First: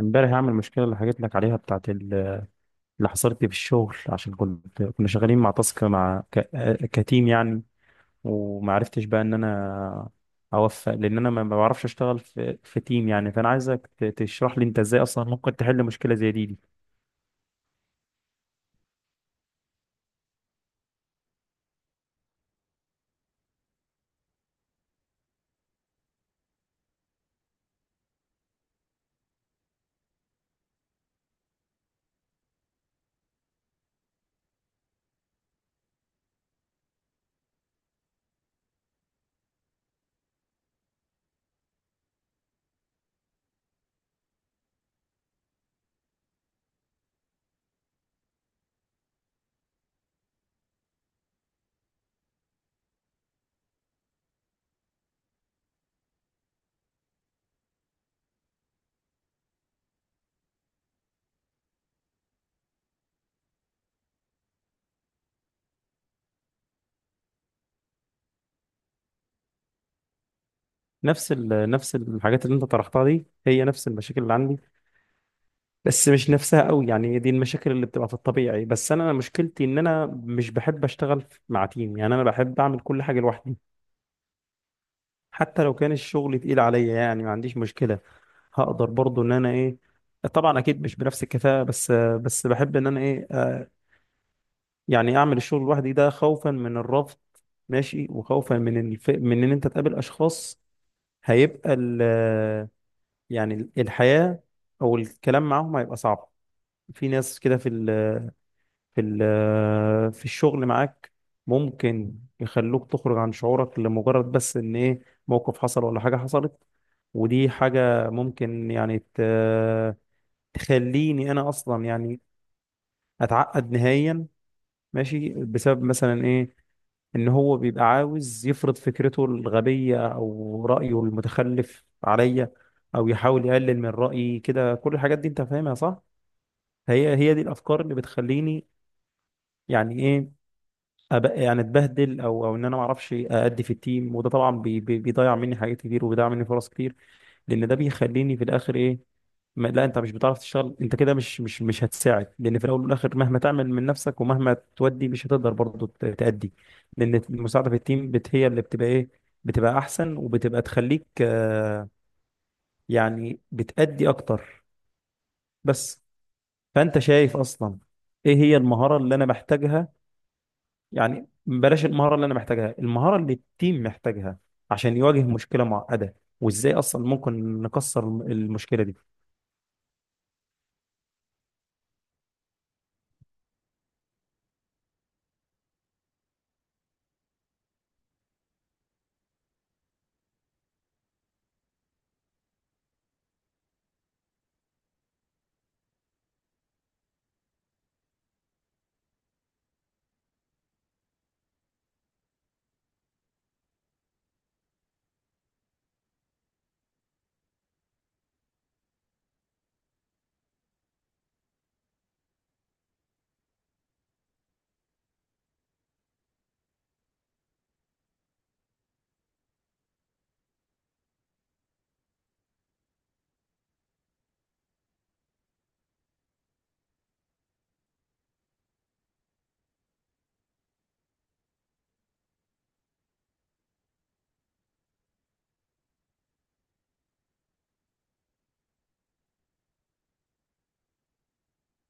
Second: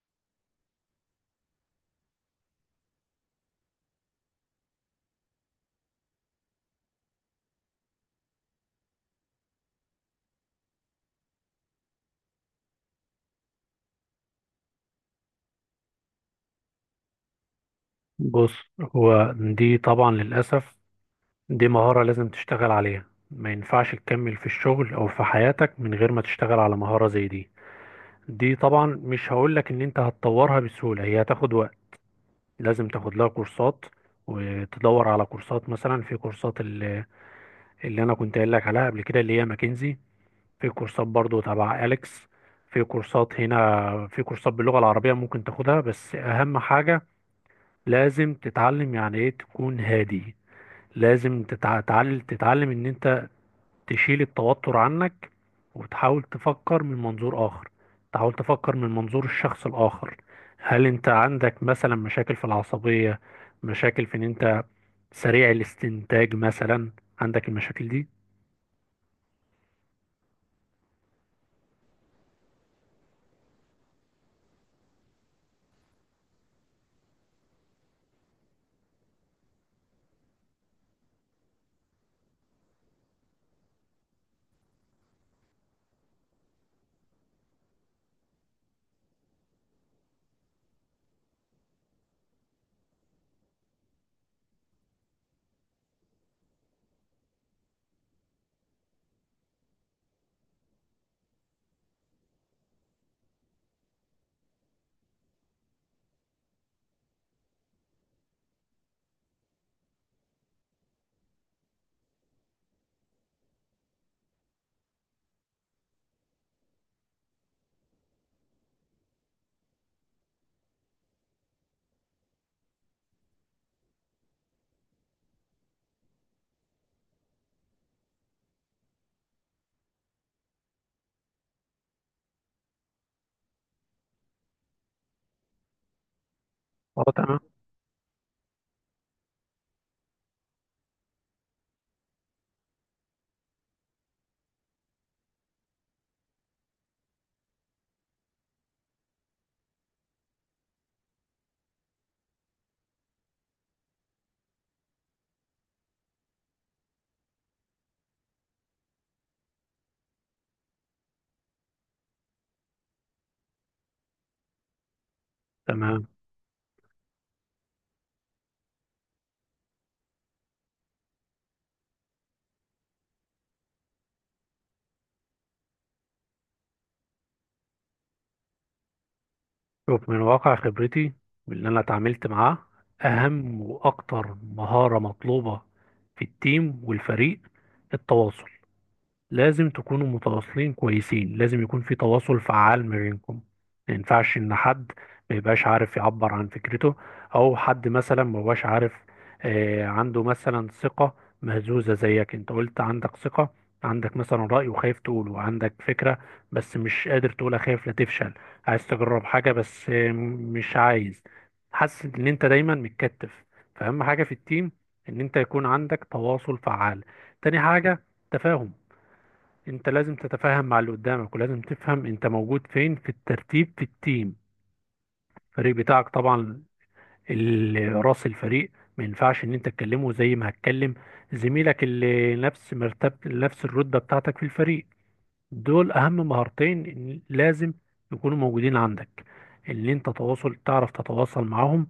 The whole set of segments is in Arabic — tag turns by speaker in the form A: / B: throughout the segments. A: امبارح هعمل المشكله اللي حكيت لك عليها بتاعت اللي حصلت لي في الشغل عشان كنا شغالين مع تاسك كتيم يعني. وما عرفتش بقى ان انا اوفق، لان انا ما بعرفش اشتغل في تيم يعني. فانا عايزك تشرح لي انت ازاي اصلا ممكن تحل مشكله زي دي.
B: بص، هو دي طبعا للأسف دي مهارة لازم تشتغل عليها. ما ينفعش تكمل في الشغل أو في حياتك من غير ما تشتغل على مهارة زي دي. دي طبعا مش هقولك إن أنت هتطورها بسهولة، هي هتاخد وقت. لازم تاخد لها كورسات وتدور على كورسات، مثلا في كورسات اللي أنا كنت قايل لك عليها قبل كده، اللي هي ماكنزي. في كورسات برضو تبع أليكس، في كورسات هنا، في كورسات باللغة العربية ممكن تاخدها. بس أهم حاجة لازم تتعلم يعني إيه تكون هادي. لازم تتعلم ان انت تشيل التوتر عنك، وتحاول تفكر من منظور اخر، تحاول تفكر من منظور الشخص الاخر. هل انت عندك مثلا مشاكل في العصبية، مشاكل في ان انت سريع الاستنتاج مثلا؟ عندك المشاكل دي؟
A: نفس الحاجات اللي انت طرحتها دي هي نفس المشاكل اللي عندي، بس مش نفسها قوي. يعني هي دي المشاكل اللي بتبقى في الطبيعي، بس انا مشكلتي ان انا مش بحب اشتغل مع تيم. يعني انا بحب اعمل كل حاجه لوحدي، حتى لو كان الشغل تقيل عليا، يعني ما عنديش مشكلة. هقدر برضو ان انا ايه، طبعا اكيد مش بنفس الكفاءة، بس بحب ان انا ايه يعني اعمل الشغل لوحدي، ده خوفا من الرفض، ماشي، وخوفا من من ان انت تقابل اشخاص هيبقى يعني الحياة او الكلام معاهم هيبقى صعب. في ناس كده في ال... في ال- آه، في الشغل معاك ممكن يخلوك تخرج عن شعورك لمجرد بس ان ايه، موقف حصل ولا حاجة حصلت. ودي حاجة ممكن يعني تخليني انا اصلا يعني اتعقد نهائيا، ماشي، بسبب مثلا ايه، ان هو بيبقى عاوز يفرض فكرته الغبية او رأيه المتخلف عليا، او يحاول يقلل من رأيي كده. كل الحاجات دي انت فاهمها صح؟
B: اه
A: هي
B: تمام،
A: دي الافكار اللي بتخليني يعني ايه، أبقى يعني اتبهدل، او او ان انا ما اعرفش ادي في التيم. وده طبعا بي بي بيضيع مني حاجات كتير وبيضيع مني فرص كتير، لان ده بيخليني في الاخر ايه، ما لا انت مش بتعرف تشتغل، انت كده مش هتساعد. لان في الاول والاخر مهما تعمل من نفسك ومهما تودي مش هتقدر برضه تأدي. لان المساعده في التيم هي اللي بتبقى ايه، بتبقى احسن وبتبقى تخليك يعني بتأدي اكتر بس.
B: تمام.
A: فانت شايف اصلا ايه هي المهاره اللي انا محتاجها، يعني بلاش المهارة اللي أنا محتاجها، المهارة اللي التيم محتاجها عشان يواجه مشكلة معقدة؟ وإزاي أصلا ممكن نكسر المشكلة دي؟
B: شوف من واقع خبرتي واللي انا اتعاملت معاه، اهم واكتر مهارة مطلوبة في التيم والفريق، التواصل. لازم تكونوا متواصلين كويسين، لازم يكون في تواصل فعال ما بينكم. ما ينفعش ان حد ما يبقاش عارف يعبر عن فكرته، او حد مثلا ما هوش عارف، عنده مثلا ثقة مهزوزة زيك انت قلت عندك ثقة، عندك مثلا رأي وخايف تقوله، عندك فكرة بس مش قادر تقولها خايف لا تفشل، عايز تجرب حاجة بس مش عايز، حاسس ان انت دايما متكتف. فأهم حاجة في التيم ان انت يكون عندك تواصل فعال. تاني حاجة، تفاهم. انت لازم تتفاهم مع اللي قدامك، ولازم تفهم انت موجود فين في الترتيب في التيم. الفريق بتاعك طبعا، راس الفريق ما ينفعش ان انت تكلمه زي ما هتكلم زميلك اللي نفس مرتب، نفس الرتبة بتاعتك في الفريق. دول اهم مهارتين إن لازم يكونوا موجودين عندك، ان انت تواصل، تعرف تتواصل معاهم.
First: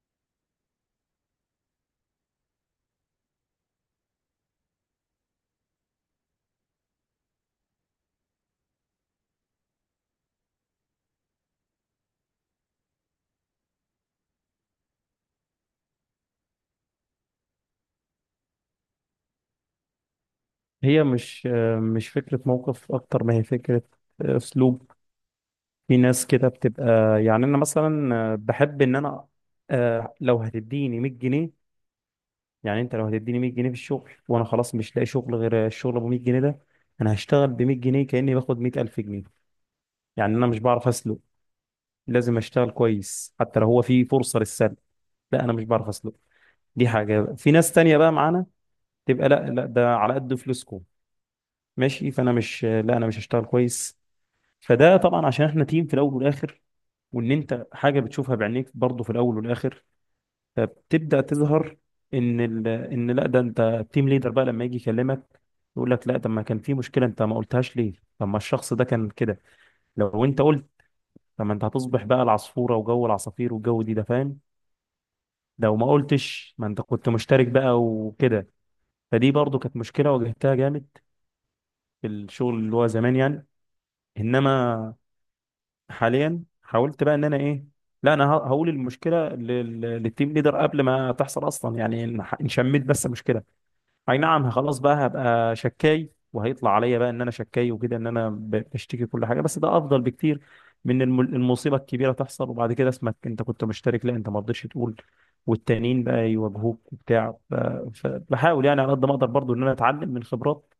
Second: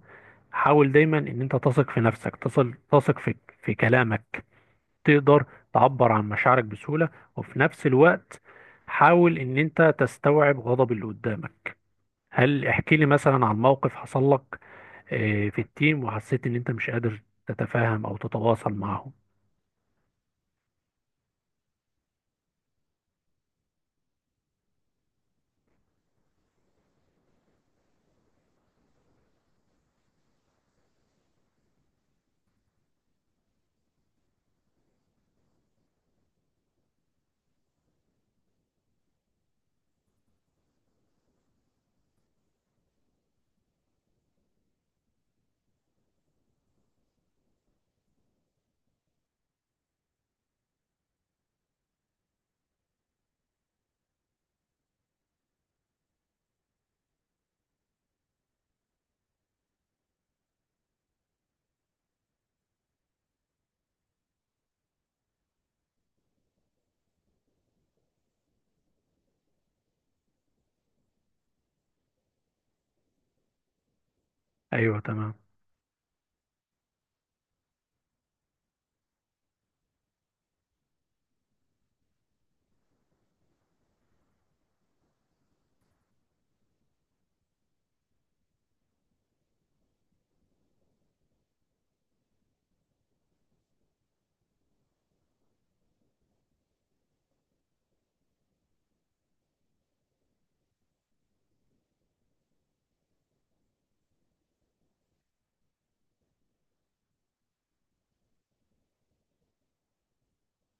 B: حاول دايما ان انت تثق في نفسك، تصل تثق في كلامك، تقدر تعبر عن مشاعرك بسهولة. وفي نفس الوقت حاول ان انت تستوعب غضب اللي قدامك. هل احكي لي مثلا عن موقف حصل لك في التيم وحسيت ان انت مش قادر تتفاهم او تتواصل معهم؟
A: هي مش مش فكرة موقف، أكتر ما هي فكرة أسلوب. في ناس كده بتبقى يعني، أنا مثلا بحب إن أنا لو هتديني 100 جنيه، يعني أنت لو هتديني 100 جنيه في الشغل وأنا خلاص مش لاقي شغل غير الشغل أبو 100 جنيه ده، أنا هشتغل ب 100 جنيه كأني باخد 100,000 جنيه. يعني أنا مش بعرف أسلق، لازم أشتغل كويس حتى لو هو في فرصة للسلق. لا انا مش بعرف اسلق. دي حاجه بقى. في ناس تانية بقى معانا تبقى لا لا، ده على قد فلوسكم ماشي، فانا مش، لا انا مش هشتغل كويس. فده طبعا عشان احنا تيم في الاول والاخر، وان انت حاجه بتشوفها بعينيك برضه في الاول والاخر فبتبدا تظهر، ان لا ده انت التيم ليدر بقى لما يجي يكلمك يقول لك لا، طب ما كان في مشكله انت ما قلتهاش ليه، طب ما الشخص ده كان كده، لو انت قلت، طب ما انت هتصبح بقى العصفوره وجو العصافير والجو دي، ده فاهم؟
B: ايوه تمام.
A: لو ما قلتش ما انت كنت مشترك بقى وكده. فدي برضو كانت مشكلة واجهتها جامد في الشغل اللي هو زمان يعني. إنما حاليا حاولت بقى إن أنا إيه، لا أنا هقول المشكلة للتيم ليدر قبل ما تحصل أصلا. يعني إن إن شميت بس مشكلة، أي نعم خلاص بقى هبقى شكاي وهيطلع عليا بقى إن أنا شكاي وكده، إن أنا بشتكي كل حاجة، بس ده أفضل بكتير من المصيبة الكبيرة تحصل وبعد كده اسمك أنت كنت مشترك، لا أنت ما رضيتش تقول، والتانيين بقى يواجهوك وبتاع. فبحاول يعني على قد ما أقدر برضو إن أنا أتعلم من خبرات،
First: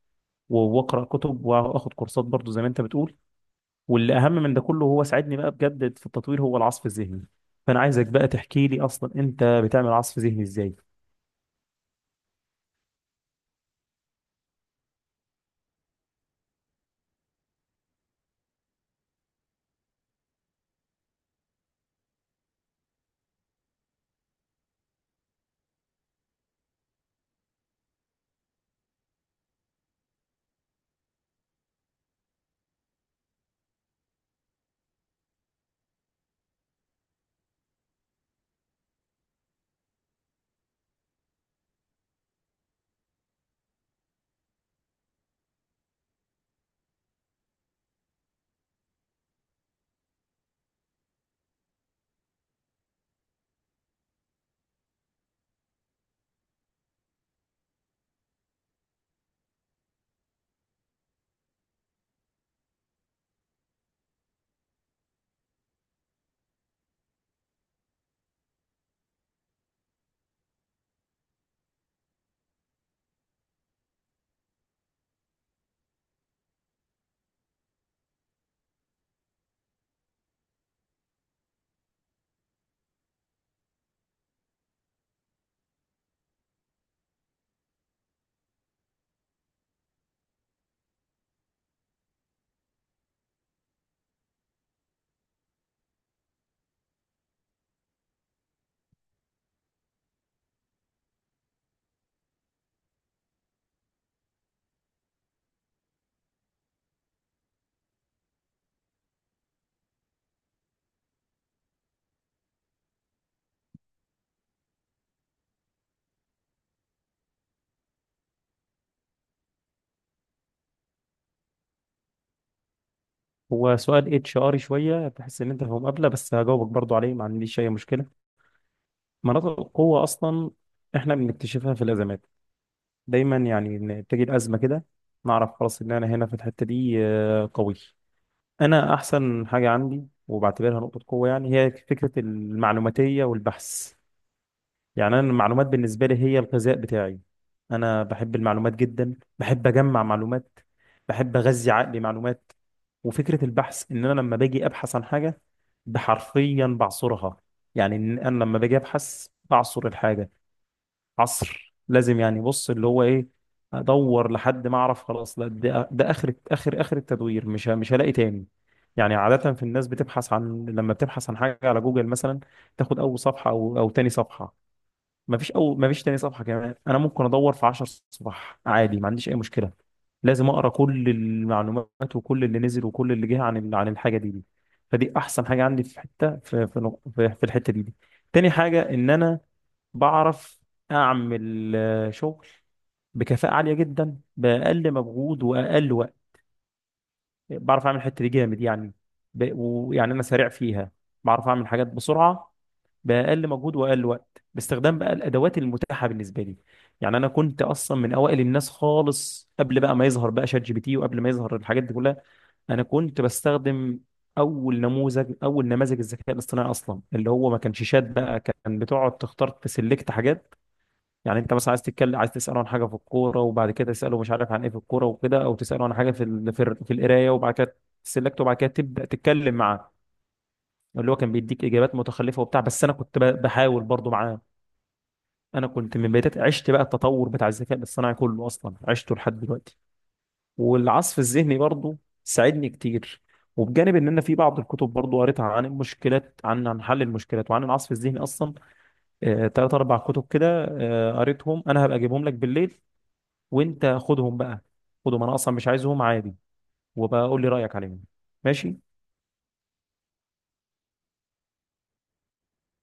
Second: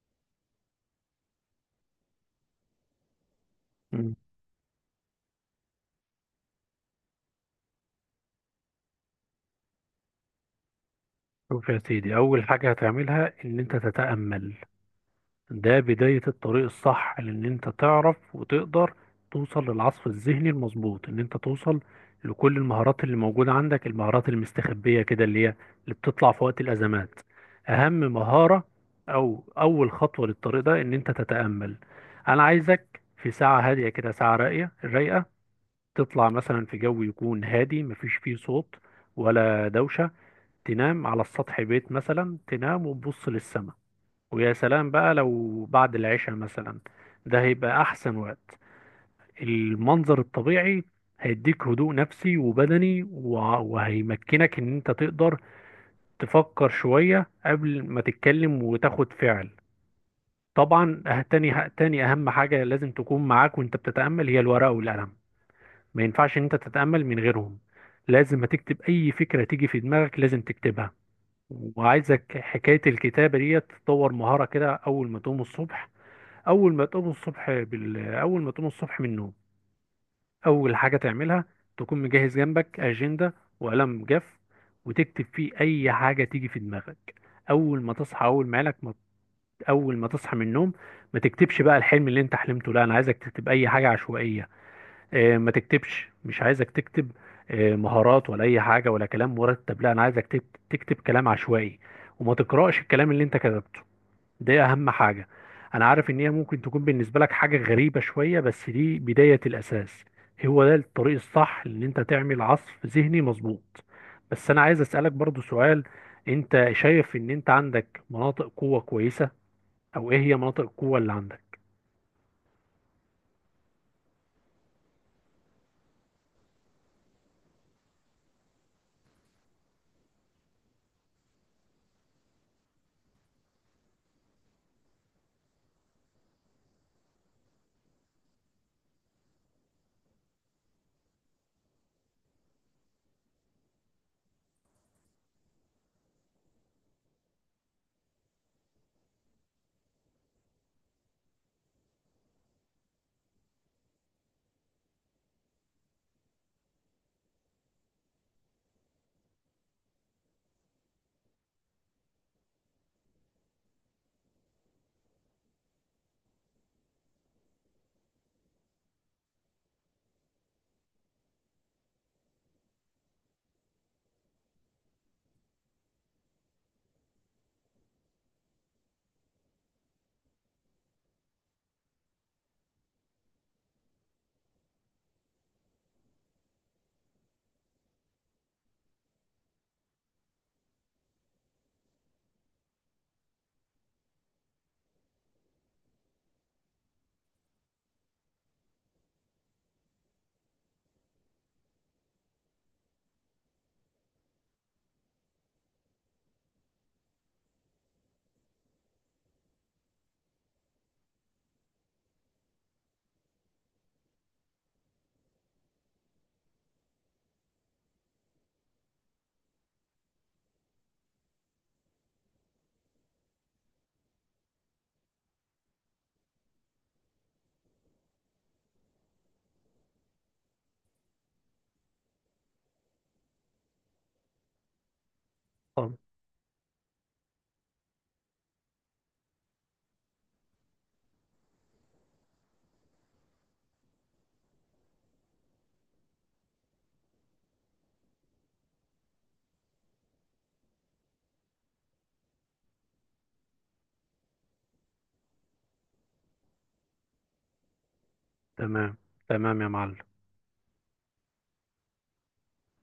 A: واقرا كتب واخد كورسات برضو زي ما انت بتقول.
B: مم.
A: واللي اهم من ده كله، هو ساعدني بقى بجد في التطوير، هو العصف الذهني. فانا عايزك بقى تحكي لي اصلا انت بتعمل عصف ذهني ازاي.
B: شوف يا سيدي، اول حاجة هتعملها ان انت تتأمل. ده بداية الطريق الصح لان انت تعرف وتقدر توصل للعصف الذهني المظبوط، ان انت توصل لكل المهارات اللي موجودة عندك، المهارات المستخبية كده اللي هي اللي بتطلع في وقت الازمات. اهم مهارة او اول خطوة للطريق ده ان انت تتأمل. انا عايزك في ساعة هادية كده، ساعة راقية رايقة، تطلع مثلا في جو يكون هادي مفيش فيه صوت ولا دوشة. تنام على السطح بيت مثلا، تنام وتبص للسماء. ويا سلام بقى لو بعد العشاء مثلا، ده هيبقى أحسن وقت. المنظر الطبيعي هيديك هدوء نفسي وبدني، وهيمكنك إن أنت تقدر تفكر شوية قبل ما تتكلم وتاخد فعل. طبعا تاني أهم حاجة لازم تكون معاك وأنت بتتأمل هي الورقة والقلم. ما ينفعش إن أنت تتأمل من غيرهم. لازم هتكتب أي فكرة تيجي في دماغك، لازم تكتبها. وعايزك حكاية الكتابة دي تطور مهارة كده. أول ما تقوم الصبح اول ما تقوم الصبح بال... اول ما تقوم الصبح من النوم، اول حاجه تعملها تكون مجهز جنبك اجنده وقلم جاف، وتكتب فيه اي حاجه تيجي في دماغك. اول ما تصحى اول ما لك ما... اول ما تصحى من النوم، ما تكتبش بقى الحلم اللي انت حلمته، لا انا عايزك تكتب اي حاجه عشوائيه. اه ما تكتبش، مش عايزك تكتب اه مهارات ولا اي حاجه ولا كلام مرتب، لا انا عايزك تكتب كلام عشوائي. وما تقراش الكلام اللي انت كتبته. دي اهم حاجة. انا عارف ان هي ممكن تكون بالنسبة لك حاجة غريبة شوية، بس دي بداية الاساس. هو ده الطريق الصح ان انت تعمل عصف ذهني مظبوط. بس انا عايز اسألك برضو سؤال، انت شايف ان انت عندك مناطق قوة كويسة؟ او ايه هي مناطق القوة اللي عندك؟
A: هو سؤال اتش اري شويه، تحس ان انت في مقابله، بس هجاوبك برضو عليه، ما عنديش اي مشكله. مناطق القوه اصلا احنا بنكتشفها في الازمات دايما، يعني إن بتيجي الازمه كده نعرف خلاص ان انا هنا في الحته دي قوي. انا احسن حاجه عندي وبعتبرها نقطه قوه، يعني هي فكره المعلوماتيه والبحث. يعني انا المعلومات بالنسبه لي هي الغذاء بتاعي. انا بحب المعلومات جدا، بحب اجمع معلومات، بحب اغذي عقلي معلومات. وفكره البحث ان انا لما باجي ابحث عن حاجه، بحرفيا بعصرها. يعني إن انا لما باجي ابحث بعصر الحاجه عصر، لازم. يعني بص اللي هو ايه، ادور لحد ما اعرف خلاص لا ده اخر اخر اخر التدوير، مش هلاقي تاني. يعني عاده في الناس بتبحث عن، لما بتبحث عن حاجه على جوجل مثلا، تاخد اول صفحه او او تاني صفحه، مفيش أو مفيش تاني صفحة كمان. أنا ممكن أدور في 10 صفح عادي، ما عنديش أي مشكلة. لازم أقرأ كل المعلومات وكل اللي نزل وكل اللي جه عن عن الحاجة دي. فدي أحسن حاجة عندي في حتة في في نق- في في الحتة دي. تاني حاجة إن أنا بعرف أعمل شغل بكفاءة عالية جدا، بأقل مجهود وأقل وقت. بعرف أعمل الحتة دي جامد يعني. ويعني أنا سريع فيها، بعرف أعمل حاجات بسرعة، باقل مجهود واقل وقت، باستخدام بقى الادوات المتاحه بالنسبه لي. يعني انا كنت اصلا من اوائل الناس خالص، قبل بقى ما يظهر بقى شات جي بي تي، وقبل ما يظهر الحاجات دي كلها، انا كنت بستخدم اول نموذج، اول نماذج الذكاء الاصطناعي اصلا، اللي هو ما كانش شات بقى، كان بتقعد تختار، تسلكت حاجات. يعني انت مثلا عايز تتكلم، عايز تساله عن حاجه في الكوره، وبعد كده تساله مش عارف عن ايه في الكوره وكده، او تساله عن حاجه في القرايه. وبعد كده تسلكت، وبعد كده تبدا تتكلم معاه. اللي هو كان بيديك اجابات متخلفه وبتاع، بس انا كنت بحاول برضو معاه. انا
B: طب.
A: كنت من بدايات، عشت بقى التطور بتاع الذكاء الاصطناعي كله اصلا، عشته لحد دلوقتي. والعصف الذهني برضه ساعدني كتير. وبجانب ان انا في بعض الكتب برضه قريتها عن المشكلات، عن عن حل المشكلات وعن العصف الذهني اصلا. تلات اربع كتب كده قريتهم. انا هبقى اجيبهم لك بالليل وانت خدهم بقى، خدهم انا اصلا مش عايزهم عادي، وبقول لي رايك عليهم، ماشي.
B: تمام، تمام يا معلم.